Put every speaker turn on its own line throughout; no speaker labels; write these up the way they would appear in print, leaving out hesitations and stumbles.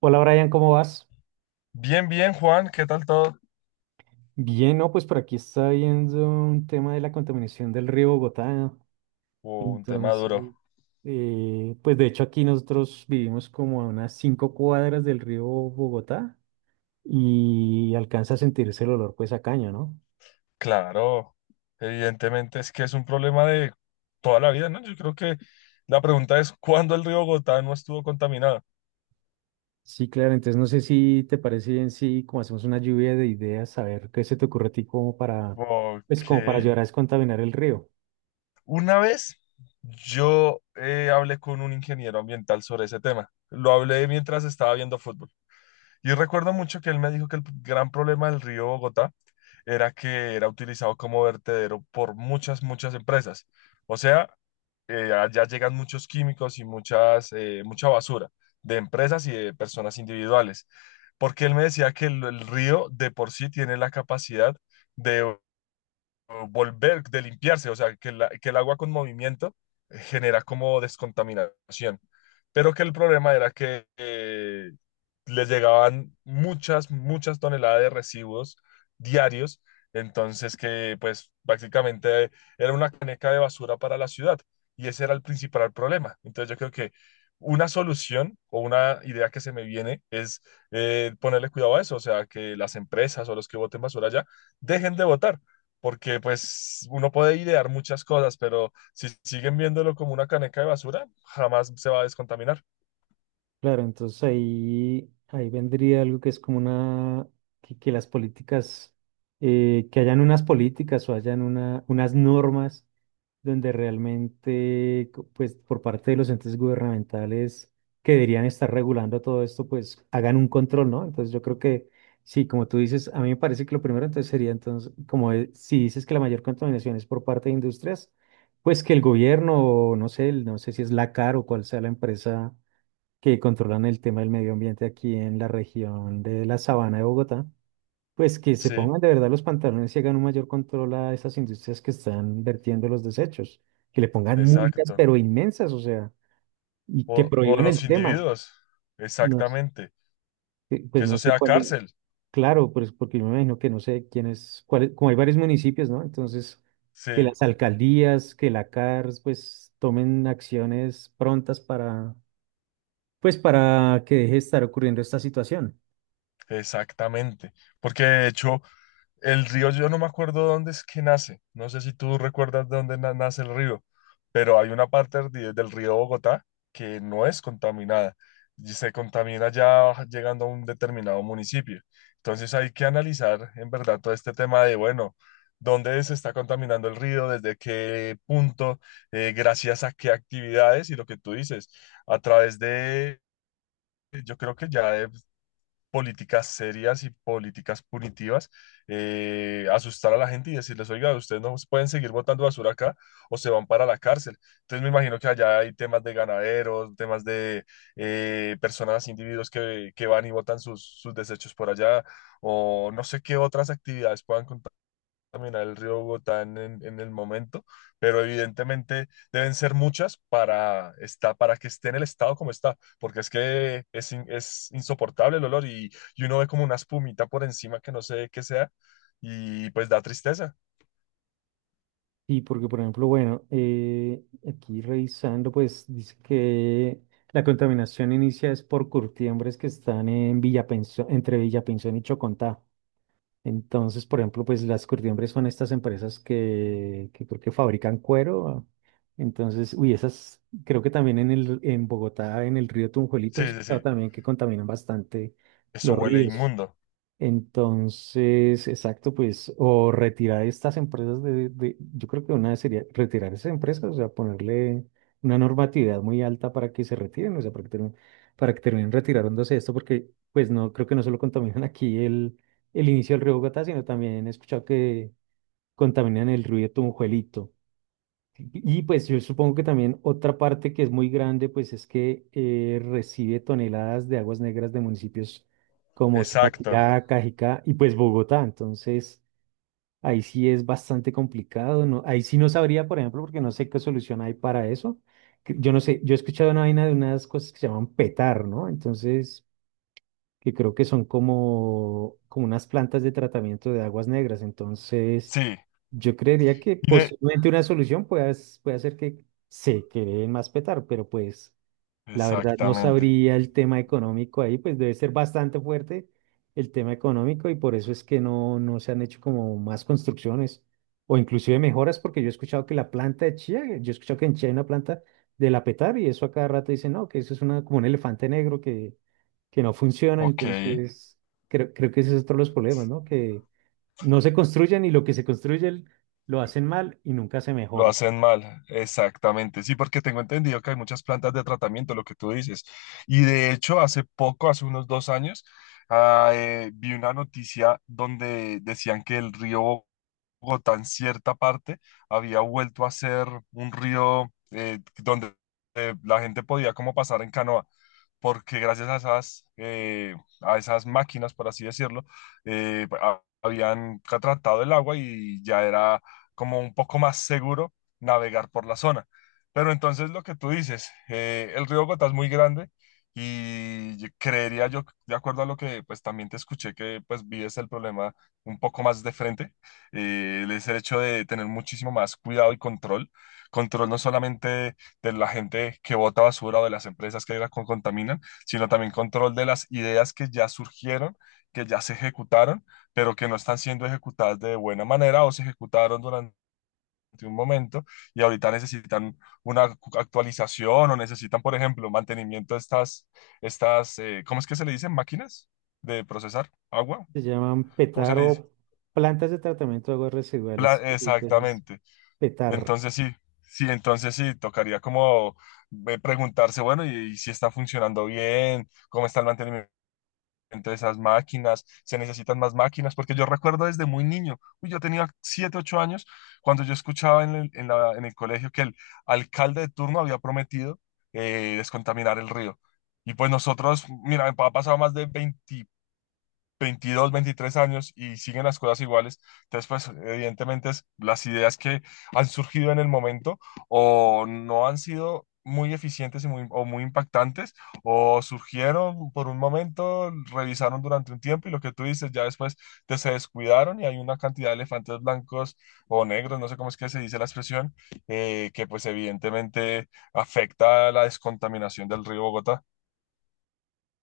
Hola Brian, ¿cómo vas?
Bien, bien, Juan, ¿qué tal todo?
Bien, no, pues por aquí está viendo un tema de la contaminación del río Bogotá.
Un tema
Entonces,
duro.
pues de hecho aquí nosotros vivimos como a unas 5 cuadras del río Bogotá y alcanza a sentirse el olor pues a caño, ¿no?
Claro, evidentemente es que es un problema de toda la vida, ¿no? Yo creo que la pregunta es, ¿cuándo el río Bogotá no estuvo contaminado?
Sí, claro, entonces no sé si te parece bien si como hacemos una lluvia de ideas, a ver qué se te ocurre a ti como para, pues
Ok.
como para ayudar a descontaminar el río.
Una vez yo hablé con un ingeniero ambiental sobre ese tema. Lo hablé mientras estaba viendo fútbol. Y recuerdo mucho que él me dijo que el gran problema del río Bogotá era que era utilizado como vertedero por muchas, muchas empresas. O sea, allá llegan muchos químicos y muchas, mucha basura de empresas y de personas individuales. Porque él me decía que el río de por sí tiene la capacidad de volver, de limpiarse, o sea, que, que el agua con movimiento genera como descontaminación, pero que el problema era que les llegaban muchas, muchas toneladas de residuos diarios, entonces que pues prácticamente era una caneca de basura para la ciudad y ese era el principal problema. Entonces yo creo que una solución o una idea que se me viene es ponerle cuidado a eso, o sea, que las empresas o los que boten basura allá dejen de botar porque pues uno puede idear muchas cosas, pero si siguen viéndolo como una caneca de basura, jamás se va a descontaminar.
Claro, entonces ahí vendría algo que es como una, que las políticas, que hayan unas políticas o hayan unas normas donde realmente, pues por parte de los entes gubernamentales que deberían estar regulando todo esto, pues hagan un control, ¿no? Entonces yo creo que, sí, como tú dices, a mí me parece que lo primero entonces sería, entonces, como si dices que la mayor contaminación es por parte de industrias, pues que el gobierno, o no sé, no sé si es la CAR o cuál sea la empresa que controlan el tema del medio ambiente aquí en la región de la Sabana de Bogotá, pues que se
Sí,
pongan de verdad los pantalones y hagan un mayor control a esas industrias que están vertiendo los desechos, que le pongan multas
exacto.
pero inmensas, o sea, y que
O
prohíban
los
el tema.
individuos,
No,
exactamente. Que
pues no
eso
sé
sea
cuál es,
cárcel.
claro, pues porque yo me imagino que no sé quién es, como hay varios municipios, ¿no? Entonces,
Sí,
que las alcaldías, que la CARS, pues tomen acciones prontas para, pues para que deje de estar ocurriendo esta situación.
exactamente. Porque de hecho, el río, yo no me acuerdo dónde es que nace. No sé si tú recuerdas dónde nace el río, pero hay una parte del río Bogotá que no es contaminada y se contamina ya llegando a un determinado municipio. Entonces hay que analizar en verdad todo este tema de, bueno, dónde se está contaminando el río, desde qué punto. Gracias a qué actividades y lo que tú dices, a través de, yo creo que ya de políticas serias y políticas punitivas, asustar a la gente y decirles, oiga, ustedes no pueden seguir botando basura acá o se van para la cárcel. Entonces me imagino que allá hay temas de ganaderos, temas de personas, individuos que, van y botan sus, sus desechos por allá o no sé qué otras actividades puedan contar caminar el río Bogotá en el momento, pero evidentemente deben ser muchas para, para que esté en el estado como está, porque es que es, es insoportable el olor y uno ve como una espumita por encima que no sé qué sea y pues da tristeza.
Sí, porque por ejemplo, bueno, aquí revisando, pues dice que la contaminación inicia es por curtiembres que están en entre Villapensión y Chocontá. Entonces, por ejemplo, pues las curtiembres son estas empresas que creo que fabrican cuero. Entonces, uy, esas creo que también en Bogotá, en el río Tunjuelito, he
Sí, sí,
escuchado
sí,
también que contaminan bastante
eso
los
huele
ríos.
inmundo.
Entonces, exacto, pues, o retirar estas empresas yo creo que una sería retirar esas empresas, o sea, ponerle una normatividad muy alta para que se retiren, o sea, para que terminen retirándose esto, porque pues no, creo que no solo contaminan aquí el inicio del río Bogotá, sino también he escuchado que contaminan el río Tunjuelito. Y pues yo supongo que también otra parte que es muy grande, pues es que recibe toneladas de aguas negras de municipios como
Exacto,
Zipaquirá, Cajicá y pues Bogotá. Entonces, ahí sí es bastante complicado, ¿no? Ahí sí no sabría, por ejemplo, porque no sé qué solución hay para eso. Yo no sé, yo he escuchado una vaina de unas cosas que se llaman petar, ¿no? Entonces, que creo que son como unas plantas de tratamiento de aguas negras. Entonces,
sí.
yo creería que
Y de...
posiblemente una solución pueda, pueda ser que se creen más petar, pero pues la verdad no
Exactamente.
sabría el tema económico ahí, pues debe ser bastante fuerte el tema económico y por eso es que no, no se han hecho como más construcciones o inclusive mejoras, porque yo he escuchado que la planta de chía, yo he escuchado que en Chía hay una planta de la petar y eso a cada rato dicen, no, que eso es una, como un elefante negro que no funciona,
Ok.
entonces creo que ese es otro de los problemas, ¿no? Que no se construyen y lo que se construye lo hacen mal y nunca se
Lo
mejora.
hacen mal, exactamente. Sí, porque tengo entendido que hay muchas plantas de tratamiento, lo que tú dices. Y de hecho, hace poco, hace unos 2 años, vi una noticia donde decían que el río Bogotá en cierta parte había vuelto a ser un río donde la gente podía como pasar en canoa porque gracias a esas máquinas, por así decirlo, habían tratado el agua y ya era como un poco más seguro navegar por la zona. Pero entonces lo que tú dices, el río Gotá es muy grande y creería yo, de acuerdo a lo que pues también te escuché, que pues vives el problema un poco más de frente, es el hecho de tener muchísimo más cuidado y control. Control no solamente de la gente que bota basura o de las empresas que la contaminan, sino también control de las ideas que ya surgieron, que ya se ejecutaron, pero que no están siendo ejecutadas de buena manera o se ejecutaron durante un momento y ahorita necesitan una actualización o necesitan, por ejemplo, mantenimiento de estas, ¿cómo es que se le dicen? Máquinas de procesar agua,
Se llaman
¿cómo se
petar
le dice?
o plantas de tratamiento de aguas residuales. Entonces,
Exactamente.
petar.
Entonces sí, sí, entonces sí, tocaría como preguntarse, bueno, y si está funcionando bien, cómo está el mantenimiento de esas máquinas, se necesitan más máquinas, porque yo recuerdo desde muy niño, uy, yo tenía 7 u 8 años, cuando yo escuchaba en en el colegio que el alcalde de turno había prometido descontaminar el río. Y pues nosotros, mira, ha pasado más de 20 22, 23 años y siguen las cosas iguales. Entonces, pues, evidentemente, las ideas que han surgido en el momento o no han sido muy eficientes y muy, o muy impactantes, o surgieron por un momento, revisaron durante un tiempo y lo que tú dices, ya después te se descuidaron y hay una cantidad de elefantes blancos o negros, no sé cómo es que se dice la expresión, que pues evidentemente afecta la descontaminación del río Bogotá.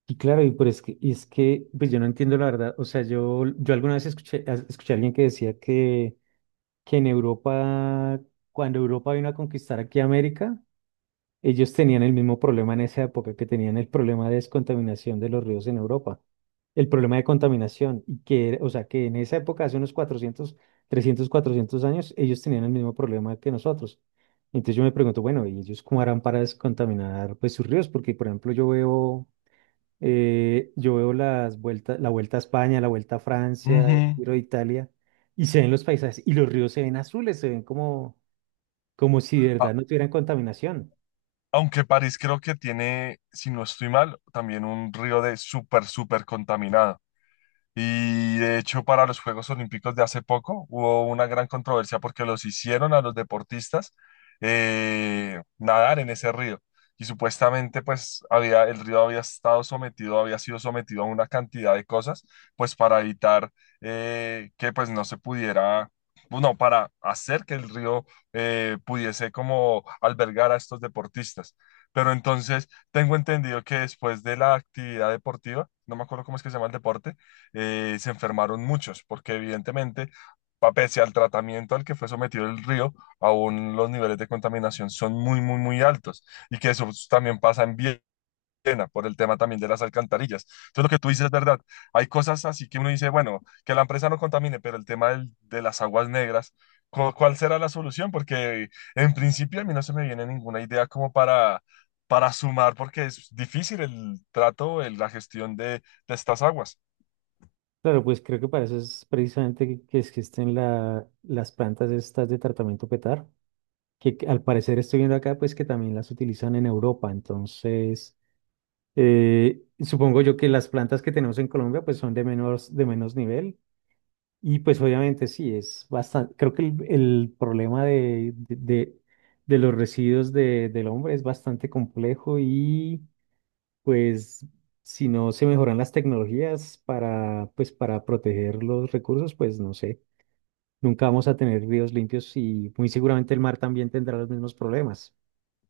Y claro, y, pero es que, y es que pues yo no entiendo la verdad. O sea, yo alguna vez escuché, escuché a alguien que decía que en Europa, cuando Europa vino a conquistar aquí América, ellos tenían el mismo problema en esa época que tenían el problema de descontaminación de los ríos en Europa, el problema de contaminación, y que, o sea, que en esa época, hace unos 400, 300, 400 años, ellos tenían el mismo problema que nosotros. Entonces yo me pregunto, bueno, ¿y ellos cómo harán para descontaminar pues, sus ríos? Porque, por ejemplo, yo veo las vueltas, la Vuelta a España, la Vuelta a Francia, el
Ujú.
Giro de Italia, y se ven los paisajes, y los ríos se ven azules, se ven como si de verdad no tuvieran contaminación.
Aunque París creo que tiene, si no estoy mal, también un río de súper, súper contaminado. Y de hecho, para los Juegos Olímpicos de hace poco hubo una gran controversia porque los hicieron a los deportistas nadar en ese río. Y supuestamente, pues, había, el río había estado sometido, había sido sometido a una cantidad de cosas, pues, para evitar que, pues, no se pudiera, bueno, para hacer que el río pudiese como albergar a estos deportistas. Pero entonces, tengo entendido que después de la actividad deportiva, no me acuerdo cómo es que se llama el deporte, se enfermaron muchos, porque evidentemente, pese al tratamiento al que fue sometido el río, aún los niveles de contaminación son muy, muy, muy altos y que eso también pasa en Viena por el tema también de las alcantarillas. Entonces, lo que tú dices es verdad. Hay cosas así que uno dice, bueno, que la empresa no contamine, pero el tema de las aguas negras, ¿cuál será la solución? Porque en principio a mí no se me viene ninguna idea como para sumar, porque es difícil el trato, la gestión de estas aguas.
Claro, pues creo que para eso es precisamente que existen las plantas estas de tratamiento PETAR, que al parecer estoy viendo acá, pues que también las utilizan en Europa. Entonces, supongo yo que las plantas que tenemos en Colombia, pues son de menos nivel. Y pues obviamente sí, es bastante, creo que el problema de los residuos del hombre es bastante complejo y pues si no se mejoran las tecnologías para, pues, para proteger los recursos, pues no sé, nunca vamos a tener ríos limpios y muy seguramente el mar también tendrá los mismos problemas.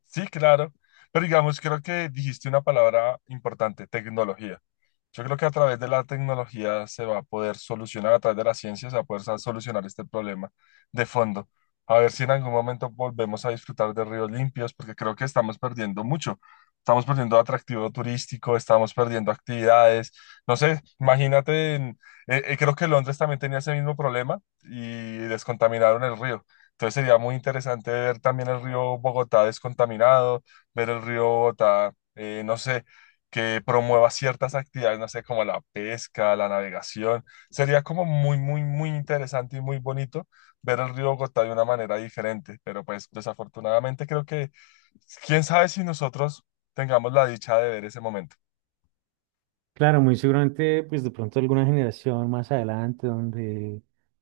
Sí, claro. Pero digamos, creo que dijiste una palabra importante, tecnología. Yo creo que a través de la tecnología se va a poder solucionar, a través de la ciencia se va a poder solucionar este problema de fondo. A ver si en algún momento volvemos a disfrutar de ríos limpios, porque creo que estamos perdiendo mucho. Estamos perdiendo atractivo turístico, estamos perdiendo actividades. No sé, imagínate, creo que Londres también tenía ese mismo problema y descontaminaron el río. Entonces sería muy interesante ver también el río Bogotá descontaminado, ver el río Bogotá, no sé que promueva ciertas actividades, no sé, como la pesca, la navegación. Sería como muy, muy, muy interesante y muy bonito ver el río Bogotá de una manera diferente, pero pues desafortunadamente creo que, quién sabe si nosotros tengamos la dicha de ver ese momento.
Claro, muy seguramente, pues de pronto alguna generación más adelante, donde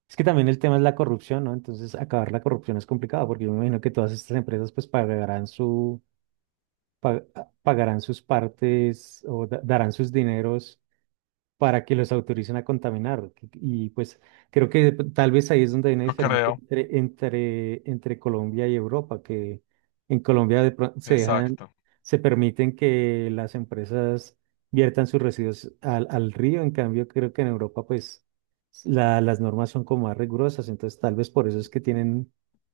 es que también el tema es la corrupción, ¿no? Entonces, acabar la corrupción es complicado, porque yo me imagino que todas estas empresas, pues, pagarán su, pa- pagarán sus partes o darán sus dineros para que los autoricen a contaminar. Y pues creo que tal vez ahí es donde hay una
Yo
diferencia
creo,
entre Colombia y Europa, que en Colombia se dejan,
exacto,
se permiten que las empresas viertan sus residuos al río, en cambio creo que en Europa pues las normas son como más rigurosas, entonces tal vez por eso es que tienen,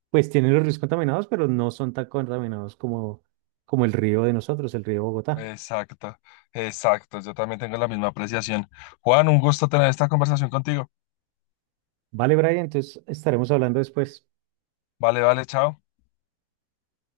pues tienen los ríos contaminados, pero no son tan contaminados como, como el río de nosotros, el río Bogotá.
exacto, exacto. Yo también tengo la misma apreciación. Juan, un gusto tener esta conversación contigo.
Vale, Brian, entonces estaremos hablando después.
Vale, vale, chao.